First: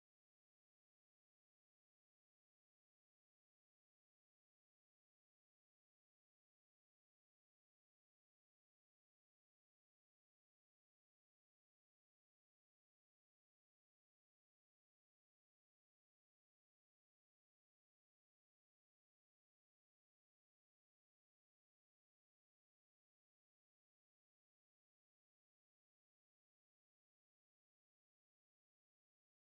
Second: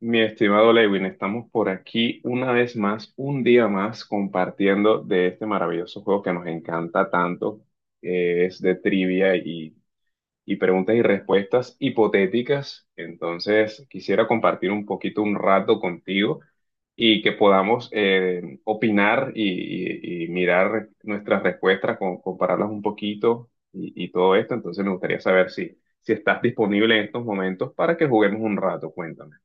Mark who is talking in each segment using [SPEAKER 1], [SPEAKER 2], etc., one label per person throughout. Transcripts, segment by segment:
[SPEAKER 1] Mi estimado Lewin, estamos por aquí una vez más, un día más, compartiendo de este maravilloso juego que nos encanta tanto, que es de trivia y preguntas y respuestas hipotéticas. Entonces, quisiera compartir un poquito, un rato contigo y que podamos opinar y mirar nuestras respuestas, compararlas un poquito y todo esto. Entonces, me gustaría saber si estás disponible en estos momentos para que juguemos un rato. Cuéntame.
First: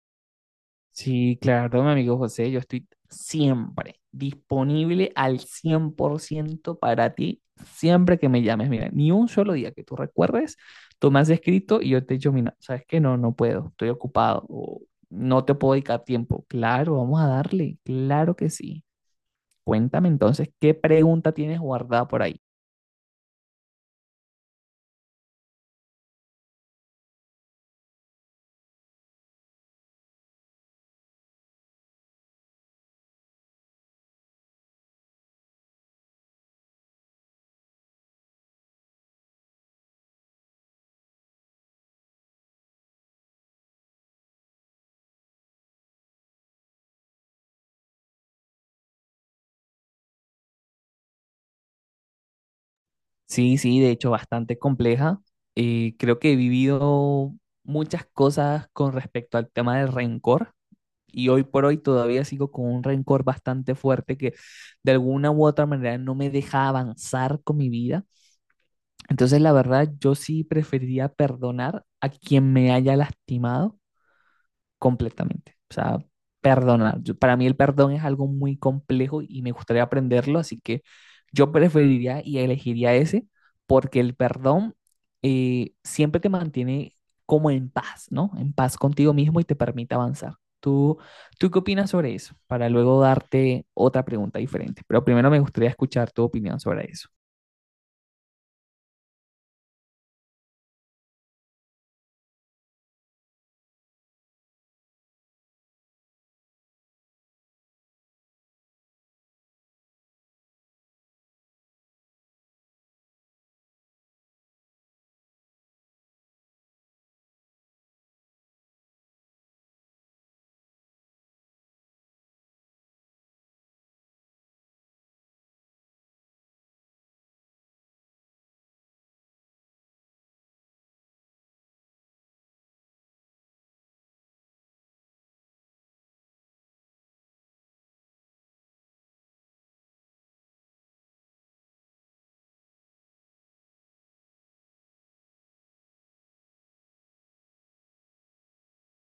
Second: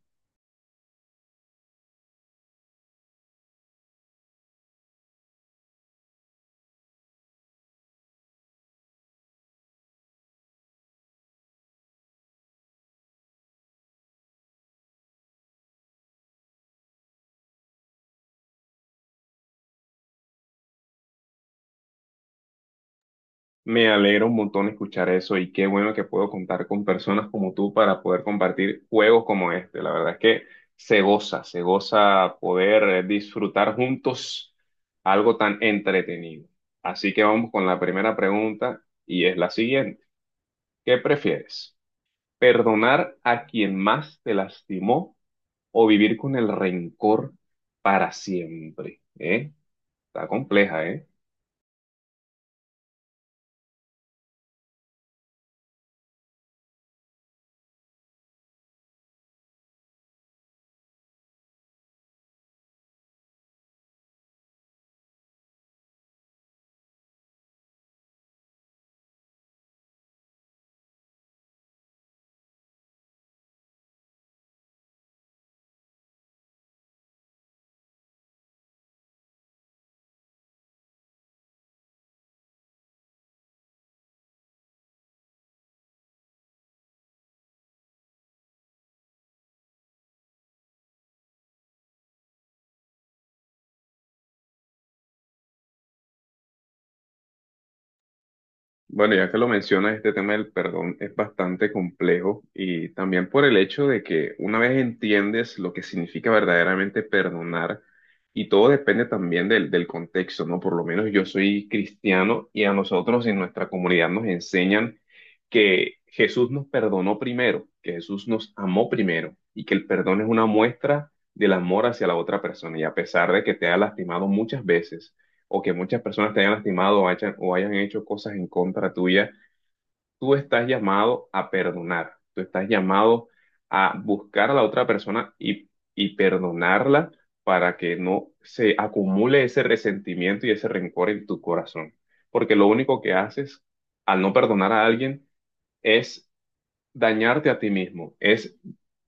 [SPEAKER 2] Sí, claro, mi amigo José, yo estoy siempre disponible al 100% para ti, siempre que me llames. Mira, ni un solo día que tú recuerdes, tú me has escrito y yo te he dicho, mira, ¿sabes qué? No puedo, estoy ocupado o no te puedo dedicar tiempo. Claro, vamos a darle, claro que sí. Cuéntame entonces, ¿qué pregunta tienes guardada por ahí?
[SPEAKER 1] Me alegra un montón escuchar eso y qué bueno que puedo contar con personas como tú para poder compartir juegos como este. La verdad es que se goza poder disfrutar juntos algo tan entretenido. Así que vamos con la primera pregunta y es la siguiente. ¿Qué prefieres? ¿Perdonar a quien más te lastimó o vivir con el rencor para siempre? ¿Eh? Está compleja, ¿eh?
[SPEAKER 2] Sí, de hecho, bastante compleja. Creo que he vivido muchas cosas con respecto al tema del rencor. Y hoy por hoy todavía sigo con un rencor bastante fuerte que de alguna u otra manera no me deja avanzar con mi vida. Entonces, la verdad, yo sí preferiría perdonar a quien me haya lastimado completamente. O sea, perdonar. Para mí el perdón es algo muy complejo y me gustaría aprenderlo, así que yo preferiría y elegiría ese, porque el perdón siempre te mantiene como en paz, ¿no? En paz contigo mismo, y te permite avanzar. ¿Tú, tú qué opinas sobre eso? Para luego darte otra pregunta diferente, pero primero me gustaría escuchar tu opinión sobre eso.
[SPEAKER 1] Bueno, ya que lo mencionas, este tema del perdón es bastante complejo y también por el hecho de que una vez entiendes lo que significa verdaderamente perdonar, y todo depende también del contexto, ¿no? Por lo menos yo soy cristiano y a nosotros en nuestra comunidad nos enseñan que Jesús nos perdonó primero, que Jesús nos amó primero y que el perdón es una muestra del amor hacia la otra persona y a pesar de que te ha lastimado muchas veces o que muchas personas te hayan lastimado o hayan hecho cosas en contra tuya, tú estás llamado a perdonar, tú estás llamado a buscar a la otra persona y perdonarla para que no se acumule ese resentimiento y ese rencor en tu corazón. Porque lo único que haces al no perdonar a alguien es dañarte a ti mismo, es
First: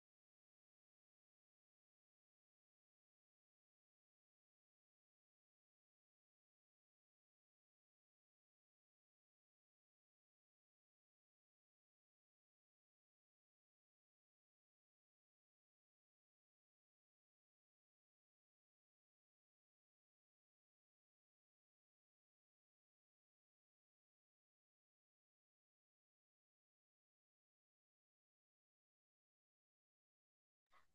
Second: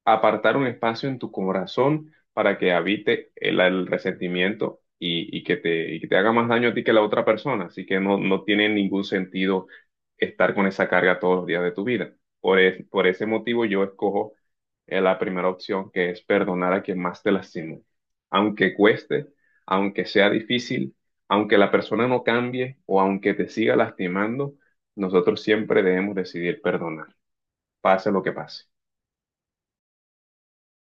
[SPEAKER 1] apartar un espacio en tu corazón para que habite el resentimiento y que te haga más daño a ti que a la otra persona. Así que no, no tiene ningún sentido estar con esa carga todos los días de tu vida. Por ese motivo yo escojo la primera opción, que es perdonar a quien más te lastimó. Aunque cueste, aunque sea difícil, aunque la persona no cambie o aunque te siga lastimando, nosotros siempre debemos decidir perdonar, pase lo que pase.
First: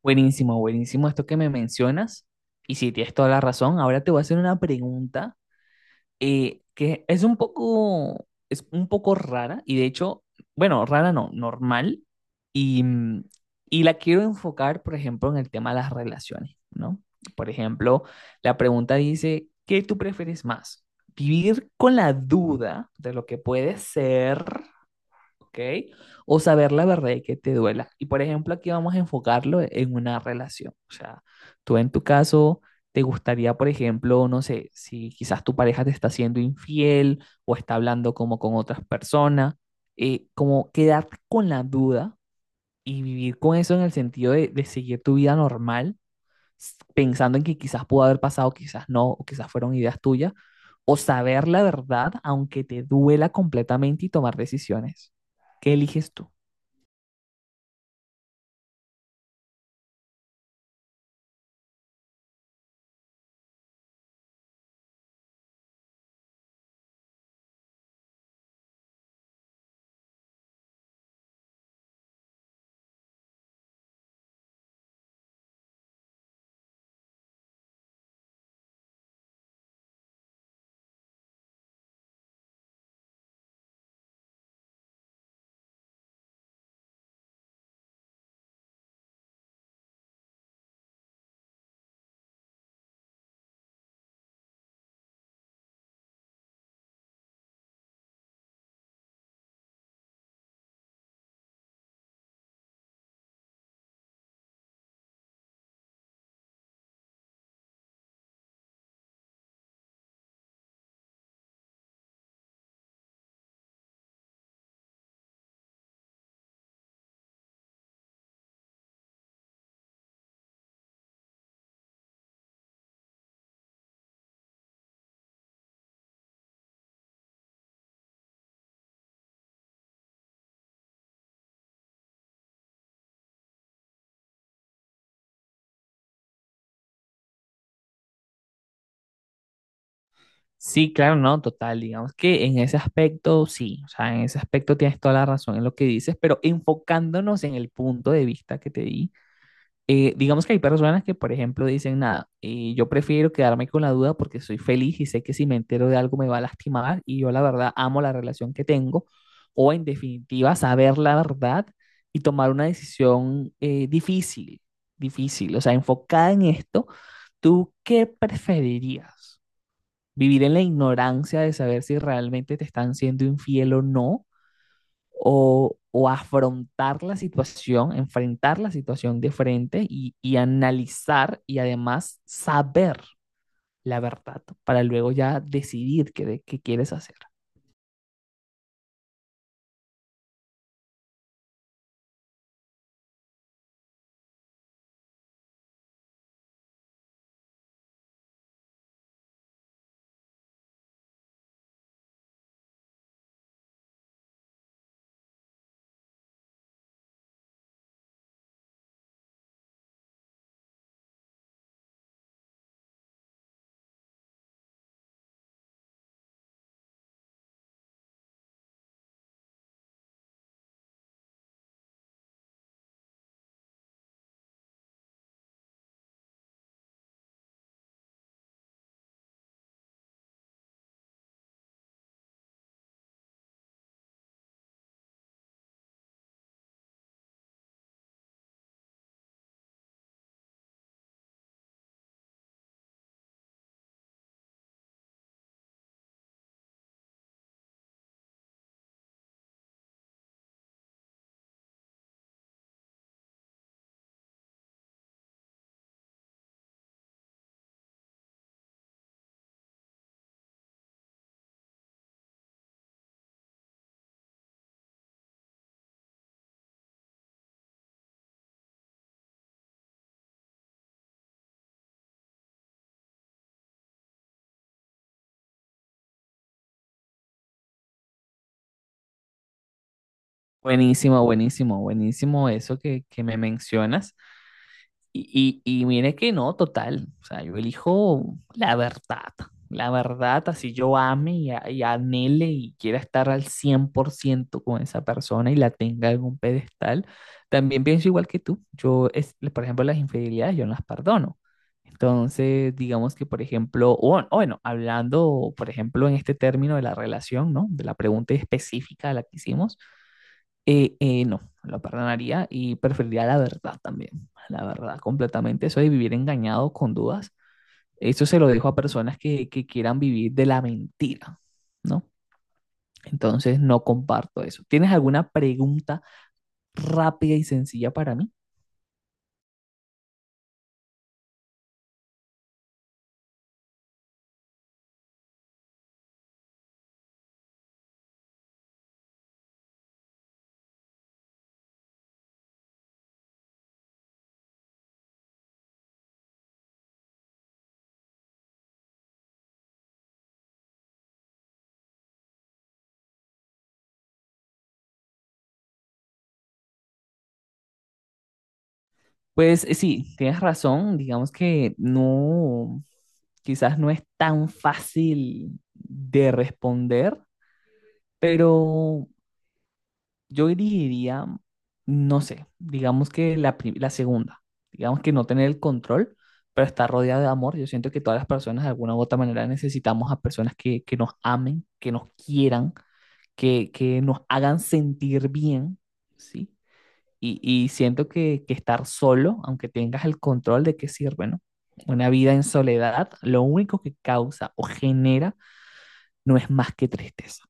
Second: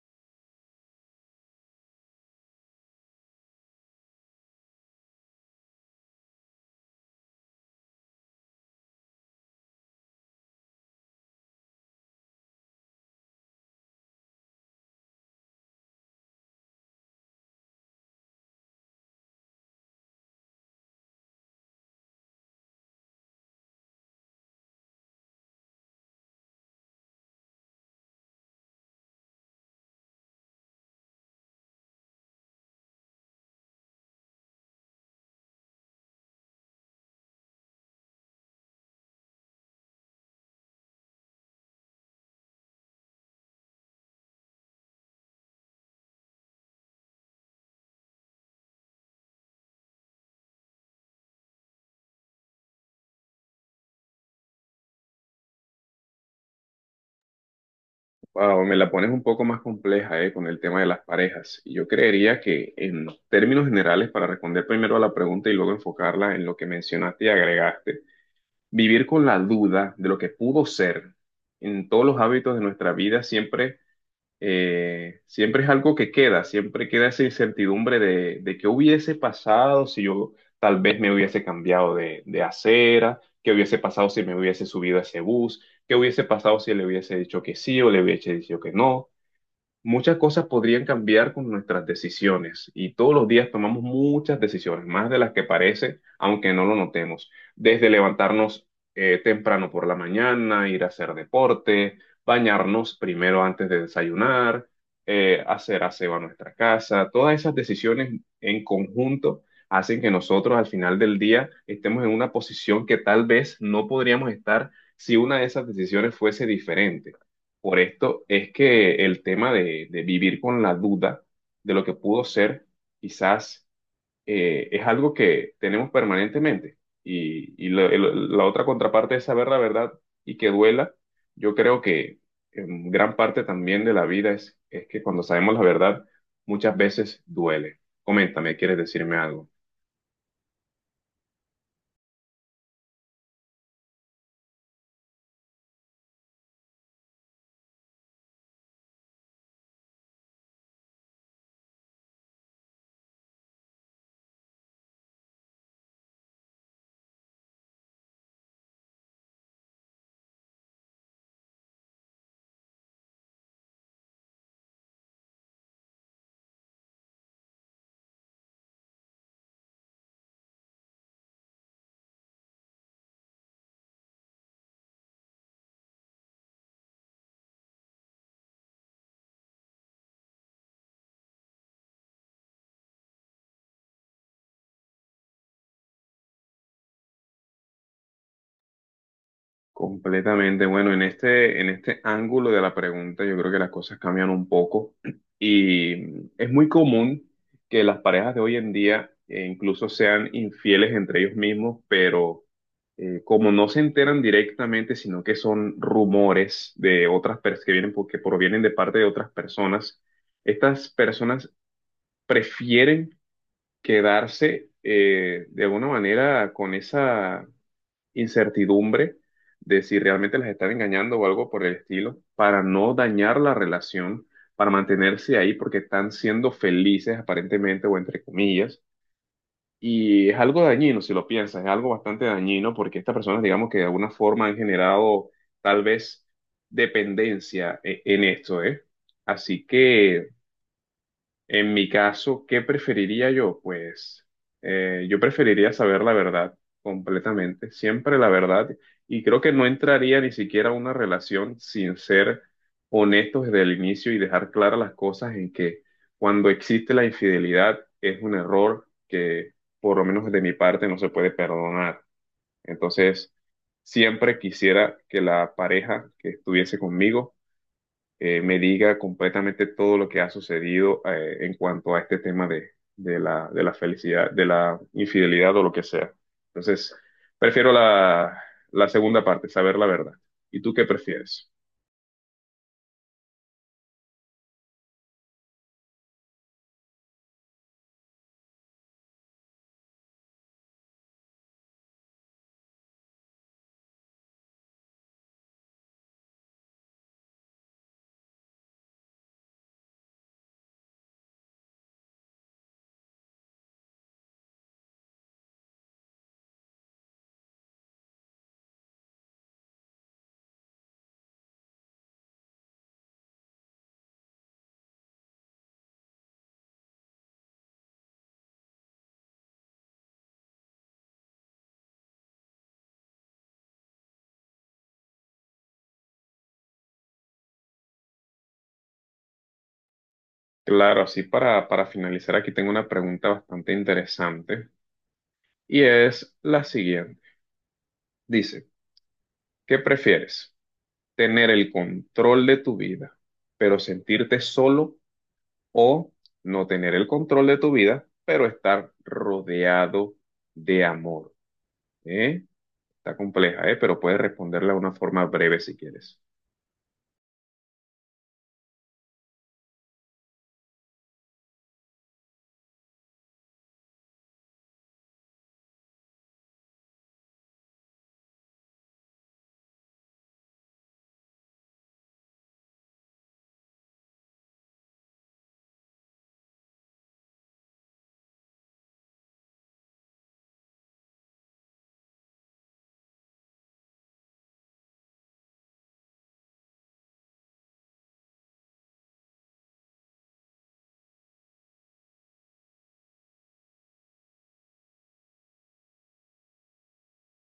[SPEAKER 2] Buenísimo, buenísimo esto que me mencionas. Y si tienes toda la razón. Ahora te voy a hacer una pregunta que es un poco rara, y de hecho, bueno, rara no, normal. Y y la quiero enfocar, por ejemplo, en el tema de las relaciones, ¿no? Por ejemplo, la pregunta dice, ¿qué tú prefieres más? ¿Vivir con la duda de lo que puede ser, ok? ¿O saber la verdad y que te duela? Y por ejemplo, aquí vamos a enfocarlo en una relación. O sea, tú en tu caso, te gustaría, por ejemplo, no sé, si quizás tu pareja te está siendo infiel o está hablando como con otras personas, ¿como quedarte con la duda y vivir con eso en el sentido de seguir tu vida normal, pensando en que quizás pudo haber pasado, quizás no, o quizás fueron ideas tuyas, o saber la verdad aunque te duela completamente y tomar decisiones? ¿Qué eliges tú?
[SPEAKER 1] Wow, me la pones un poco más compleja, con el tema de las parejas. Yo creería que en términos generales, para responder primero a la pregunta y luego enfocarla en lo que mencionaste y agregaste, vivir con la duda de lo que pudo ser en todos los hábitos de nuestra vida siempre siempre es algo que queda, siempre queda esa incertidumbre de qué hubiese pasado si yo tal vez me hubiese cambiado de acera, qué hubiese pasado si me hubiese subido a ese bus, qué hubiese pasado si le hubiese dicho que sí o le hubiese dicho que no. Muchas cosas podrían cambiar con nuestras decisiones y todos los días tomamos muchas decisiones, más de las que parece, aunque no lo notemos. Desde levantarnos temprano por la mañana, ir a hacer deporte, bañarnos primero antes de desayunar, hacer aseo a nuestra casa, todas esas decisiones en conjunto hacen que nosotros al final del día estemos en una posición que tal vez no podríamos estar si una de esas decisiones fuese diferente. Por esto es que el tema de vivir con la duda de lo que pudo ser, quizás es algo que tenemos permanentemente. La otra contraparte es saber la verdad y que duela. Yo creo que en gran parte también de la vida es que cuando sabemos la verdad, muchas veces duele. Coméntame, ¿quieres decirme algo?
[SPEAKER 2] Sí, claro, no, total, digamos que en ese aspecto sí. O sea, en ese aspecto tienes toda la razón en lo que dices, pero enfocándonos en el punto de vista que te di, digamos que hay personas que, por ejemplo, dicen, nada, y yo prefiero quedarme con la duda porque soy feliz y sé que si me entero de algo me va a lastimar y yo la verdad amo la relación que tengo, o en definitiva, saber la verdad y tomar una decisión difícil, difícil. O sea, enfocada en esto, ¿tú qué preferirías? ¿Vivir en la ignorancia de saber si realmente te están siendo infiel o no? ¿O, o afrontar la situación, enfrentar la situación de frente, y analizar y además saber la verdad para luego ya decidir qué quieres hacer?
[SPEAKER 1] Completamente. Bueno, en este ángulo de la pregunta, yo creo que las cosas cambian un poco y es muy común que las parejas de hoy en día incluso sean infieles entre ellos mismos, pero como no se enteran directamente, sino que son rumores de otras personas que vienen porque provienen de parte de otras personas, estas personas prefieren quedarse de alguna manera con esa incertidumbre de si realmente las están engañando o algo por el estilo, para no dañar la relación, para mantenerse ahí porque están siendo felices aparentemente o entre comillas. Y es algo dañino, si lo piensas, es algo bastante dañino porque estas personas, digamos que de alguna forma han generado tal vez dependencia en esto, ¿eh? Así que... En mi caso, ¿qué preferiría yo? Pues yo preferiría saber la verdad completamente, siempre la verdad, y creo que no entraría ni siquiera a una relación sin ser honestos desde el inicio y dejar claras las cosas en que cuando existe la infidelidad es un error que por lo menos de mi parte no se puede perdonar. Entonces, siempre quisiera que la pareja que estuviese conmigo me diga completamente todo lo que ha sucedido en cuanto a este tema de la felicidad, de la infidelidad o lo que sea. Entonces, prefiero la segunda parte, saber la verdad. ¿Y tú qué
[SPEAKER 2] Buenísimo,
[SPEAKER 1] prefieres?
[SPEAKER 2] buenísimo, buenísimo eso que me mencionas. Y mire que no, total. O sea, yo elijo la verdad. La verdad, así yo ame y y anhele y quiera estar al 100% con esa persona y la tenga en un pedestal, también pienso igual que tú. Yo, es, por ejemplo, las infidelidades yo no las perdono. Entonces, digamos que, por ejemplo, o bueno, hablando, por ejemplo, en este término de la relación, ¿no? De la pregunta específica a la que hicimos, no, lo perdonaría y preferiría la verdad también, la verdad completamente. Eso de vivir engañado con dudas, eso se lo dejo a personas que quieran vivir de la mentira, ¿no? Entonces no comparto eso. ¿Tienes alguna pregunta rápida y sencilla para mí?
[SPEAKER 1] Claro, así para finalizar, aquí tengo una pregunta bastante interesante y es la siguiente. Dice, ¿qué prefieres? ¿Tener el control de tu vida, pero sentirte solo, o no tener el control de tu vida, pero estar rodeado de amor? ¿Eh? Está compleja, ¿eh? Pero puedes responderla de una forma breve si quieres.
[SPEAKER 2] Pues sí, tienes razón, digamos que no, quizás no es tan fácil de responder, pero yo elegiría, no sé, digamos que la segunda, digamos que no tener el control, pero estar rodeado de amor. Yo siento que todas las personas de alguna u otra manera necesitamos a personas que nos amen, que nos quieran, que nos hagan sentir bien, ¿sí? Y siento que estar solo, aunque tengas el control, ¿de qué sirve, no? Una vida en soledad, lo único que causa o genera no es más que tristeza.